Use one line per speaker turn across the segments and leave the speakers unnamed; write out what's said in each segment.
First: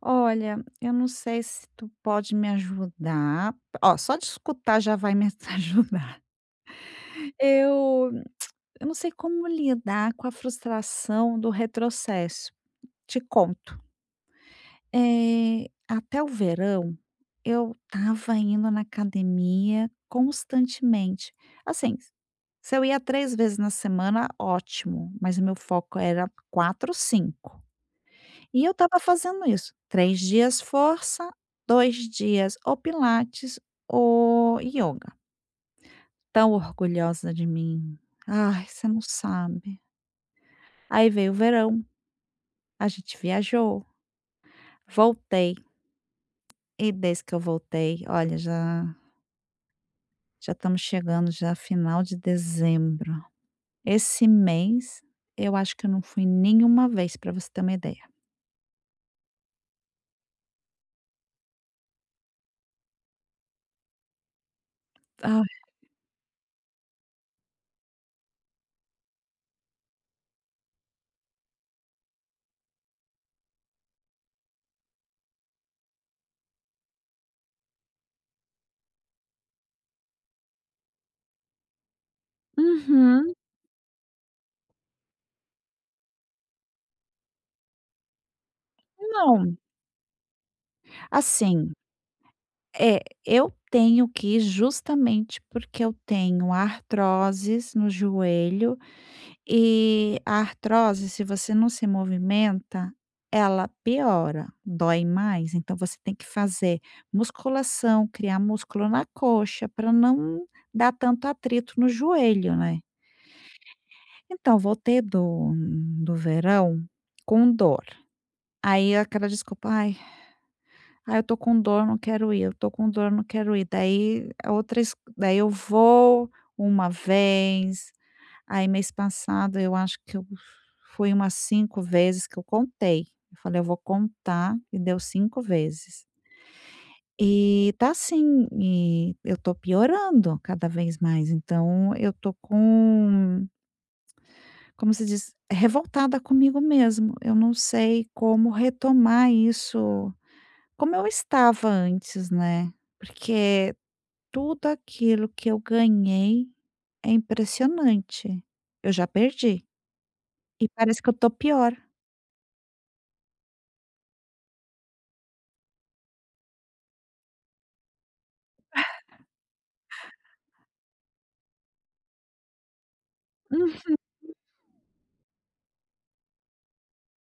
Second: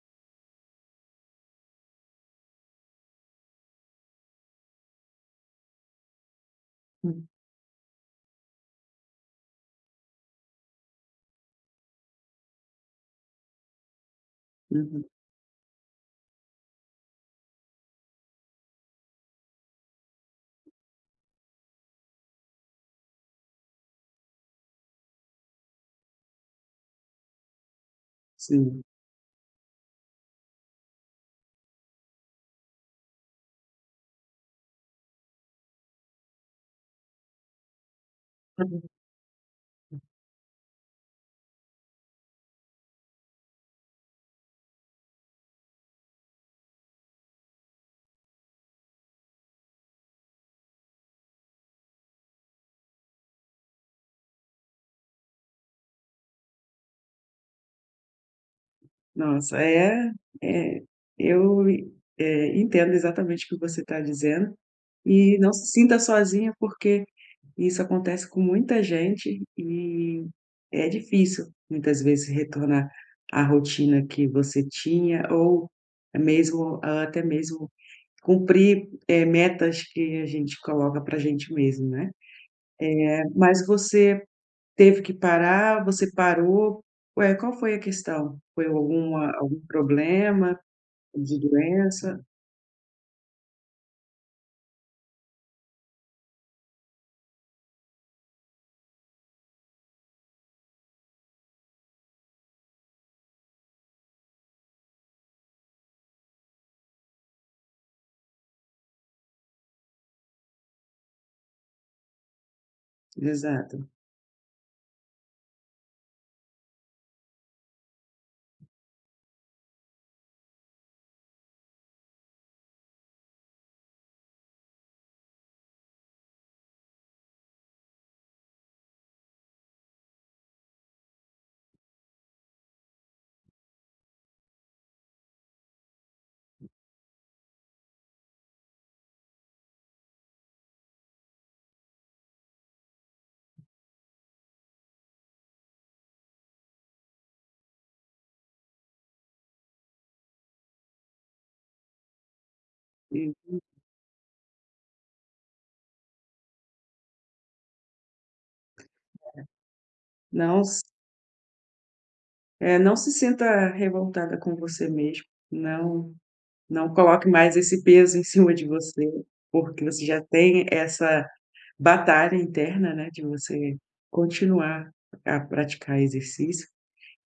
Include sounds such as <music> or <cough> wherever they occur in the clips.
Olha, eu não sei se tu pode me ajudar. Ó, só de escutar já vai me <laughs> ajudar.
Hum,
Eu, eu não sei como lidar com a frustração do retrocesso. Te conto.
uhum,
Até o verão, eu estava indo na academia constantemente. Assim, se eu ia três vezes na semana, ótimo, mas o meu foco era quatro, cinco. E eu
sim.
estava fazendo isso, 3 dias força, 2 dias ou pilates ou ioga. Tão orgulhosa de mim. Ai,
Uhum.
você não sabe. Aí veio o verão, a gente viajou, voltei e desde que eu voltei, olha, já já estamos chegando já final de dezembro. Esse mês eu acho que eu não fui nenhuma vez, para você ter uma ideia.
Nossa, é, eu, entendo exatamente o que você está dizendo e
Ah.
não se sinta sozinha, porque isso acontece com muita gente e é difícil muitas vezes retornar à rotina que você tinha ou mesmo até mesmo cumprir, metas que a gente coloca para a gente mesmo, né.
Uhum.
Mas você teve que parar, você parou, ué, qual foi a questão? Foi alguma
Não,
algum problema de
assim.
doença?
É, eu tenho que ir justamente porque eu tenho artroses no joelho e a artrose, se você não se movimenta, ela piora, dói mais. Então você tem que fazer musculação, criar músculo na coxa para não dar tanto atrito no joelho, né.
Exato.
Então voltei do verão com dor, aí aquela desculpa: "Ai Ah, eu tô com dor, não quero ir, eu tô com dor, não quero ir." Daí é outra es daí eu vou uma vez, aí mês passado eu acho que eu fui umas cinco vezes que eu contei. Eu falei: "Eu vou contar", e deu 5 vezes. E tá assim, e eu tô piorando cada vez mais, então eu tô com, como se diz, revoltada comigo mesmo. Eu não sei como retomar isso como eu estava antes, né,
E
porque tudo aquilo que eu ganhei é impressionante. Eu já perdi
não
e
s
parece que eu tô pior.
não se sinta revoltada com você mesmo. não não coloque mais esse peso <laughs> em cima de você, porque você já tem essa batalha interna, né, de
Hum,
você continuar A praticar exercício,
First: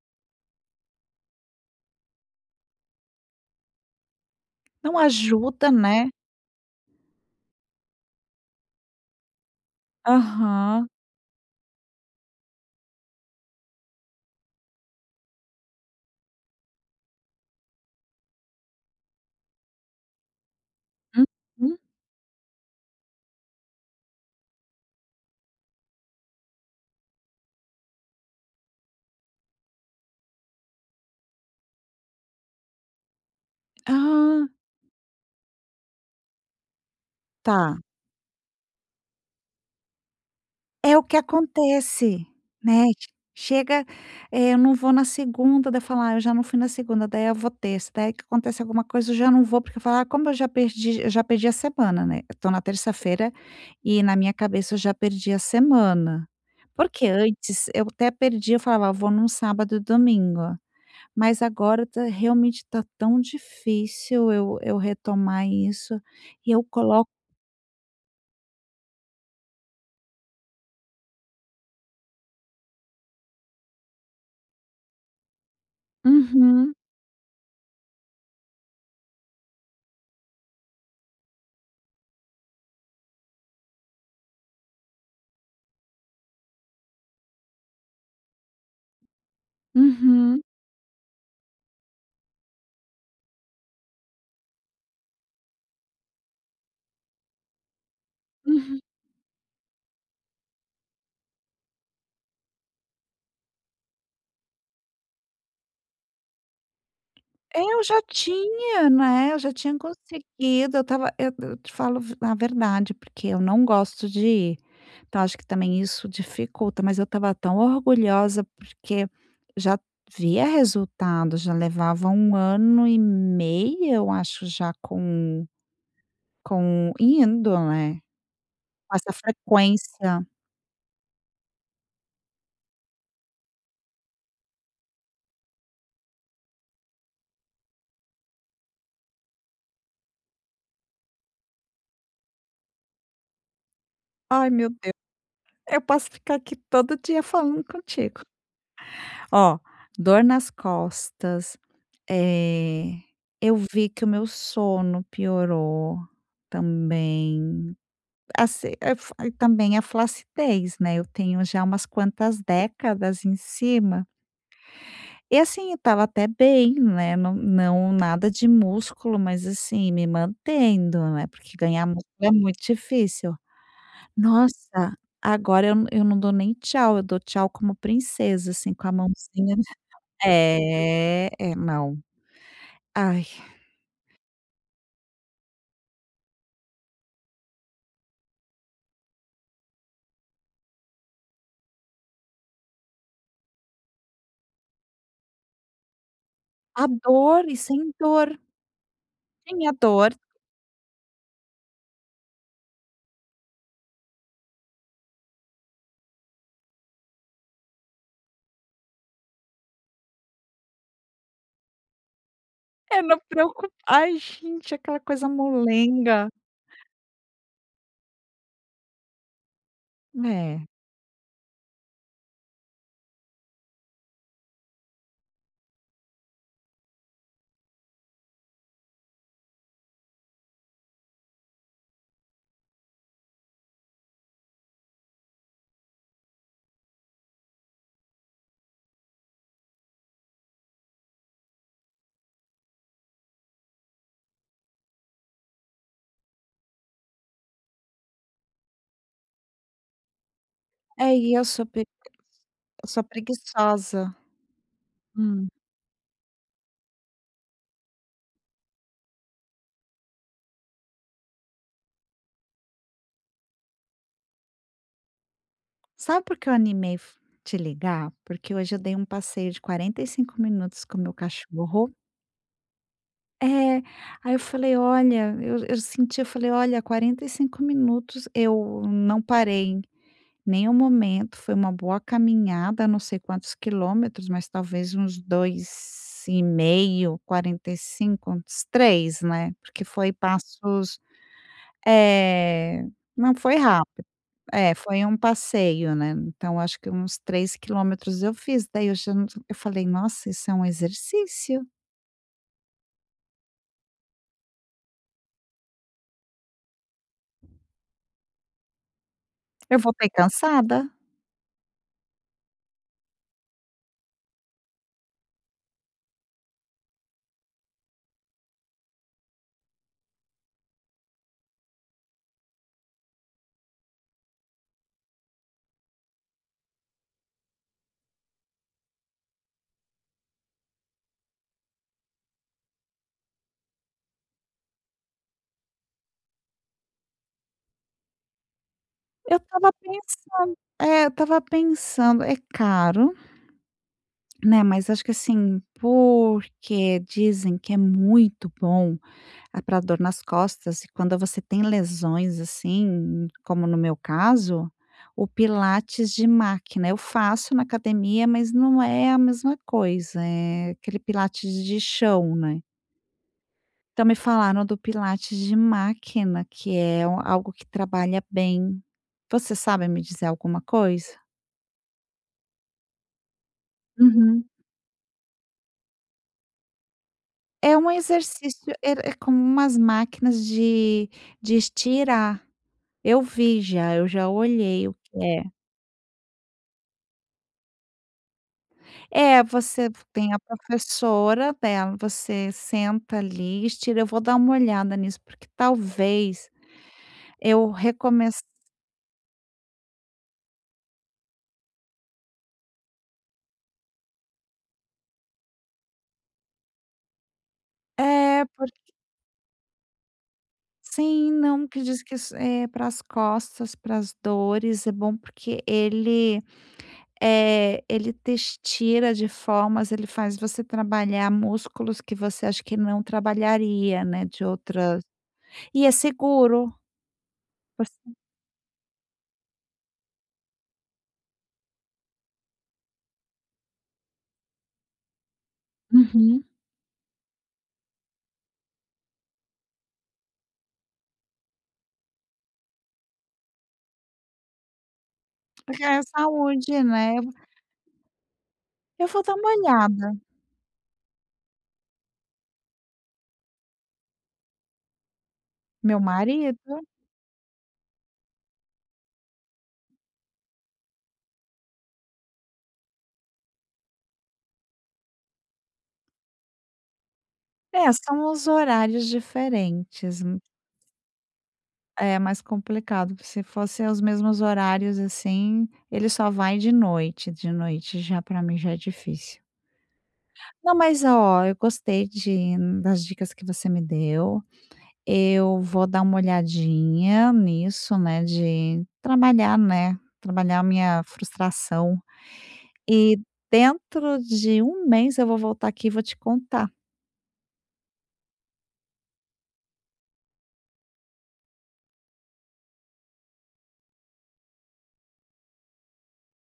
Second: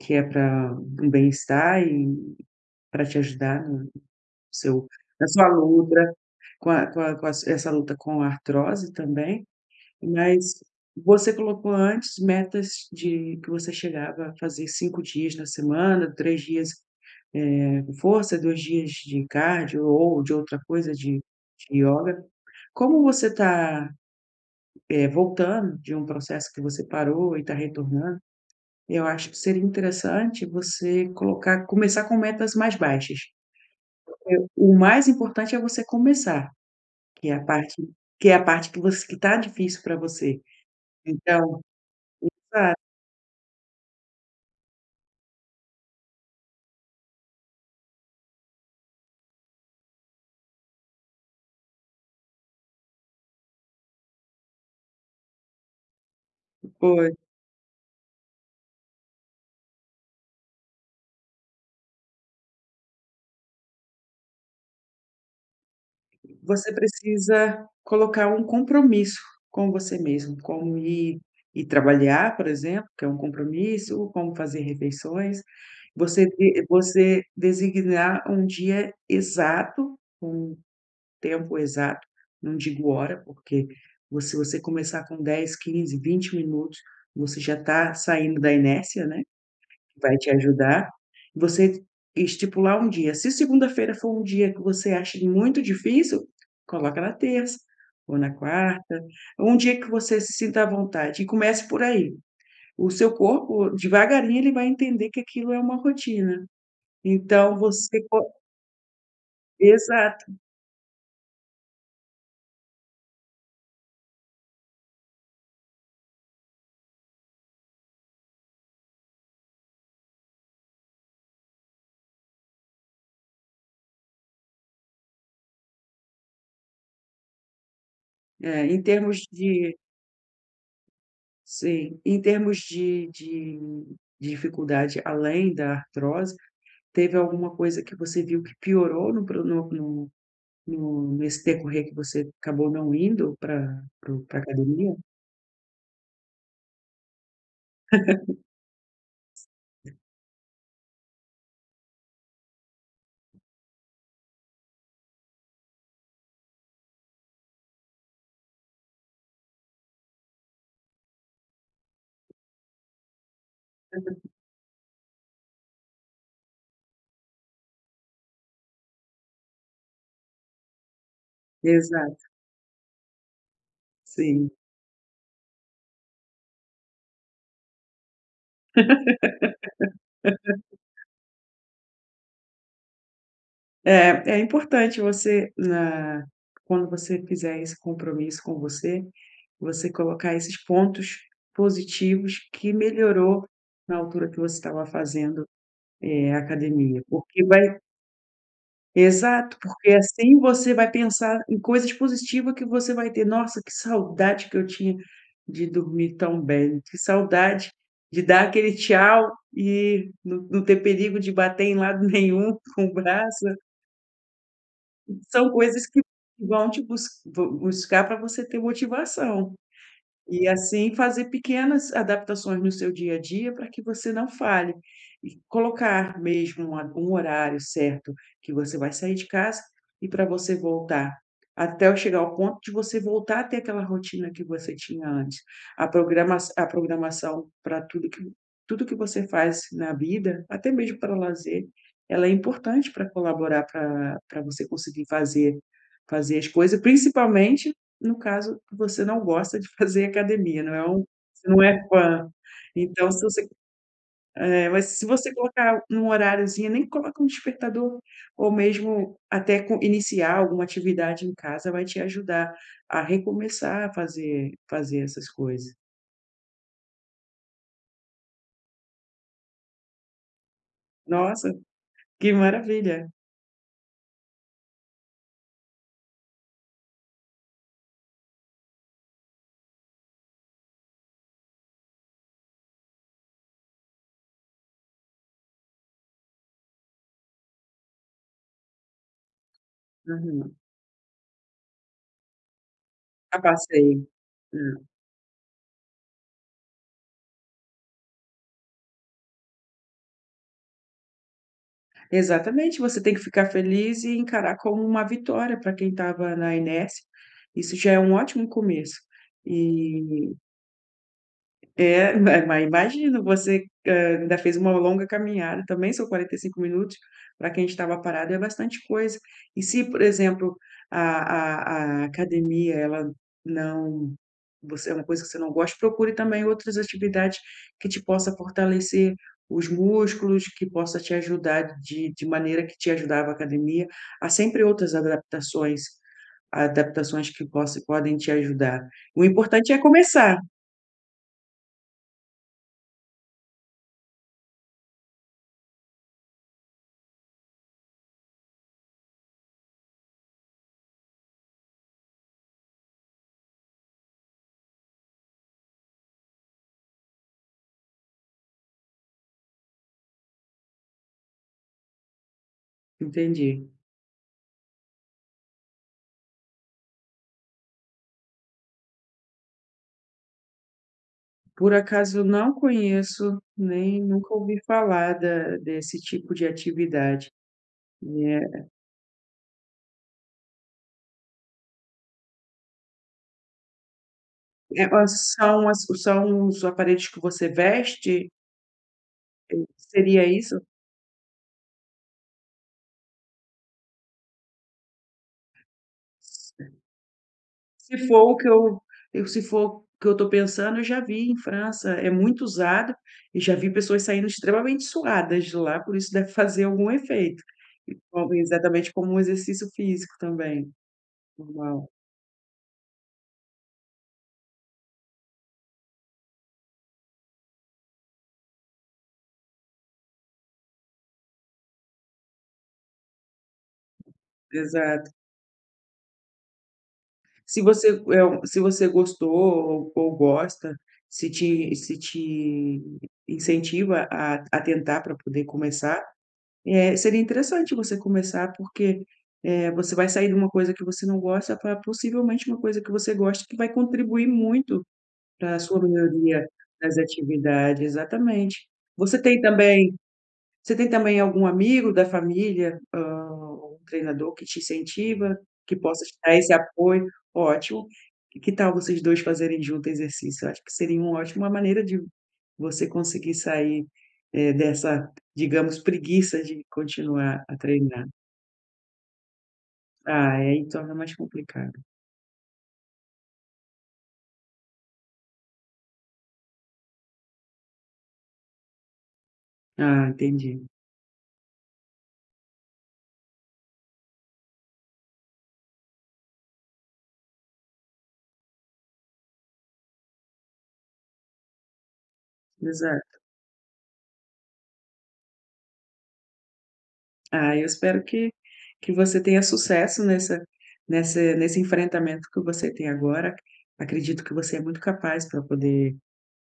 que é para um bem-estar e para te ajudar Seu
não
na sua
ajuda, né.
luta com a com a com as essa luta com a artrose também, mas
Aham.
você colocou antes metas de que você chegava a fazer 5 dias na semana, 3 dias, com força, 2 dias de cardio ou de outra coisa de
Uhum.
ioga. Como você está, voltando de um processo que você parou e está retornando, eu acho que seria interessante você colocar começar com metas mais baixas.
Ah,
O mais importante é você começar. Que é a parte
tá.
que é a parte que você que está difícil para você.
É o que
Então,
acontece,
sabe,
né, chega, eu não vou na segunda, daí eu falo: "Ah, eu já não fui na segunda", daí eu vou terça, daí que acontece alguma coisa eu já não vou, porque eu falo: "Ah, como eu já perdi a semana, né, eu tô na terça-feira e na minha cabeça eu já perdi a semana". Porque
foi.
antes eu até perdi eu falava: "Ah, vou num sábado e domingo", mas agora tá tão difícil eu retomar isso e eu
Você
coloco.
precisa colocar um compromisso com você mesmo, como ir trabalhar, por exemplo, que é um compromisso, como fazer refeições.
Uhum,
Você designar um dia exato, um tempo exato, não digo hora, porque vo se você começar com 10, 15, 20 minutos, você já está saindo da inércia, né. Vai te
uhum,
ajudar. Você estipular um dia. Se segunda-feira for um dia que você acha muito difícil, coloca na terça ou na
uhum.
quarta, ou um dia que você se sinta à vontade e comece por aí. O seu corpo, devagarinho, ele vai entender que aquilo é uma rotina. Então
Eu
você
já
co
tinha, né, eu já tinha
Exato.
conseguido, eu tava, eu te falo a verdade, porque eu não gosto de ir, então acho que também isso dificulta, mas eu estava tão orgulhosa, porque já via resultado, já levava um ano e meio, eu acho, já com indo, né,
É, em
com essa
termos de
frequência.
sim, em termos de dificuldade além da artrose, teve alguma coisa que você viu que piorou no pro no no No nesse decorrer que você acabou não indo para para o pra
Ai, meu Deus,
academia?
eu posso ficar aqui todo dia falando contigo. Ó, dor nas costas. É, eu vi que o meu sono piorou também, assim, eh, fa também a flacidez, né, eu tenho já umas quantas décadas em cima, e assim, eu estava até bem, né, não nada de músculo, mas assim, me mantendo, né, porque ganhar músculo
Exato,
é muito difícil.
sim.
Nossa, agora eu não dou nem tchau, eu dou tchau como princesa, assim, com a mãozinha. É, é, não. Ai,
É, é importante você na quando você fizer esse compromisso com você, você colocar esses pontos positivos que melhorou na altura que você estava fazendo,
a
academia, porque
dor e
vai.
sem dor.
Exato,
Tinha
porque
dor,
assim você vai pensar em coisas positivas que você vai ter: "Nossa, que saudade que eu tinha de dormir tão bem, que saudade de dar aquele tchau e não ter perigo de bater em lado nenhum <laughs> com o
é, não
braço",
preocu ai, gente, aquela coisa
são coisas que
molenga.
vão te bus bu buscar para você ter motivação. E
É.
assim fazer pequenas adaptações no seu dia a dia para que você não falhe. E colocar mesmo um a um horário certo que você vai sair de casa e para você voltar, até chegar ao ponto de você voltar a ter aquela rotina que você tinha antes. A programação para tudo que você faz na vida, até mesmo para o lazer, ela é importante para colaborar, para você conseguir fazer as coisas, principalmente no caso, você não gosta de fazer academia, não é um.
É, e
Você não é fã.
eu sou
Então se você
preguiçosa.
É, mas se você
Hum.
colocar num horáriozinho, nem coloca um despertador, ou mesmo até com iniciar alguma atividade em casa vai te ajudar a recomeçar a fazer essas coisas.
Sabe por que eu animei f te ligar? Porque hoje eu dei um passeio de 45 minutos com o meu
Nossa,
cachorro.
que maravilha.
É, aí eu falei: "Olha", eu senti, eu falei: "Olha, 45 minutos eu não parei". Nenhum momento, foi uma boa caminhada, não sei quantos quilômetros, mas talvez uns dois e meio, 45, uns 3, né, porque foi
Uhum.
passos, é, não
A
foi
passeio.
rápido. É,
Hum.
foi um passeio, né, então acho que uns 3 quilômetros eu fiz, daí eu já não eu falei: "Nossa, isso é um exercício,
Exatamente, você tem que ficar feliz e encarar como uma vitória para quem estava na inércia. Isso já é um ótimo começo.
eu voltei
E
cansada".
é, <laughs> mas imagino, você, ainda fez uma longa caminhada, também são 45 minutos, para quem estava parado é bastante coisa. E se, por exemplo, a academia, ela não, você é uma coisa que você não gosta, procure também outras atividades que te possa fortalecer os músculos, que possa te ajudar de maneira que te ajudava a academia. Há sempre outras adaptações que possa podem te ajudar. O
Eu
importante
estava
é começar.
pensan eu estava pensando, é caro? Né, mas acho que assim, porque dizem que é muito bom, ah, pra dor nas costas e quando você tem lesões, assim, como no meu caso, o pilates de máquina, eu faço na academia, mas não é a mesma coisa, é aquele pilates de chão, né.
Entendi.
Então me falaram do pilates de máquina, que é o algo que trabalha bem. Você sabe me dizer alguma coisa?
Por acaso eu não conheço, nem nunca
Uhum.
ouvi falar da desse tipo de atividade,
É um
né.
exercício, é como umas máquinas de estirar. Eu vi já, eu já
É
olhei o
ó,
que é.
são os aparelhos que você veste?
É, você
Seria
tem a
isso?
professora dela, você senta ali, estira. Eu vou dar uma olhada nisso, porque talvez eu
Se for o
recomece.
que eu Se for o que eu estou pensando, eu já vi em França, é muito usado e já vi pessoas saindo extremamente suadas de lá, por isso deve fazer algum efeito. E como
É,
exatamente
porque
como um exercício físico também,
sim, não, que
normal.
diz que isso é para as costas, para as dores, é bom porque ele ele te estira de formas, ele faz você trabalhar músculos que você acha que não trabalharia, né, de outras
Exato.
e é seguro, você
Se você gostou ou gosta, se te incentiva a tentar pra poder começar,
uhum,
seria interessante você começar, porque, você vai sair de uma coisa que você não gosta pra possivelmente uma coisa que você gosta, que vai contribuir muito pra sua
porque é
melhoria
saúde,
nas
né.
atividades exatamente.
Eu vou
Você
dar
tem
uma
também
olhada.
Você tem também algum amigo da família, um treinador que te incentiva, que
Meu
possa te dar esse
marido.
apoio? Ótimo. E que tal vocês 2 fazerem junto exercício? Eu acho que seria uma ótima maneira de você conseguir sair, dessa, digamos, preguiça de continuar a
É,
treinar.
são os horários diferentes,
Ah, é, aí torna mais complicado.
é mais complicado, se fossem os mesmos horários, assim, ele só vai de noite já para mim já é difícil.
Ah, entendi.
Não, mas ó, eu gostei de das dicas que você me deu. Eu vou dar uma olhadinha nisso, né, de trabalhar, né, trabalhar a minha frustração. E
Exato.
dentro de um mês eu vou voltar aqui e vou te contar.
Ah, eu espero que você tenha sucesso nessa nesse enfrentamento que você tem agora. Acredito que você é muito capaz pra poder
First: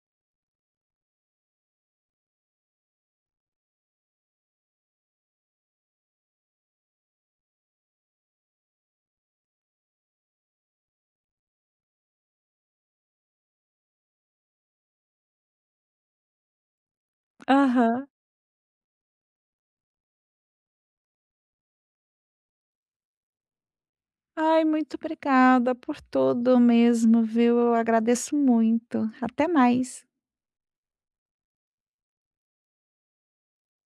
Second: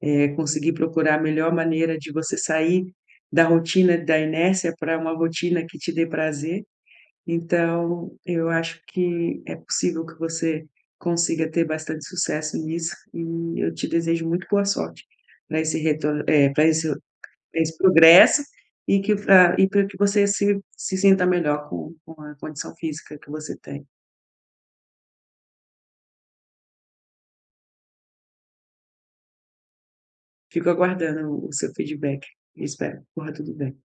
é, conseguir procurar a melhor maneira de você sair da rotina da inércia para uma rotina que te dê prazer. Então, eu acho que é possível que você consiga ter bastante sucesso nisso e eu te desejo muito boa sorte para esse retorno, para esse, pra esse
Aham.
progresso e que pra, e para que você se, se sinta melhor com a condição física que você tem.
Ai, muito obrigada por tudo mesmo, viu. Eu agradeço muito. Até mais.
Fico aguardando o seu feedback. Espero que corra tudo bem.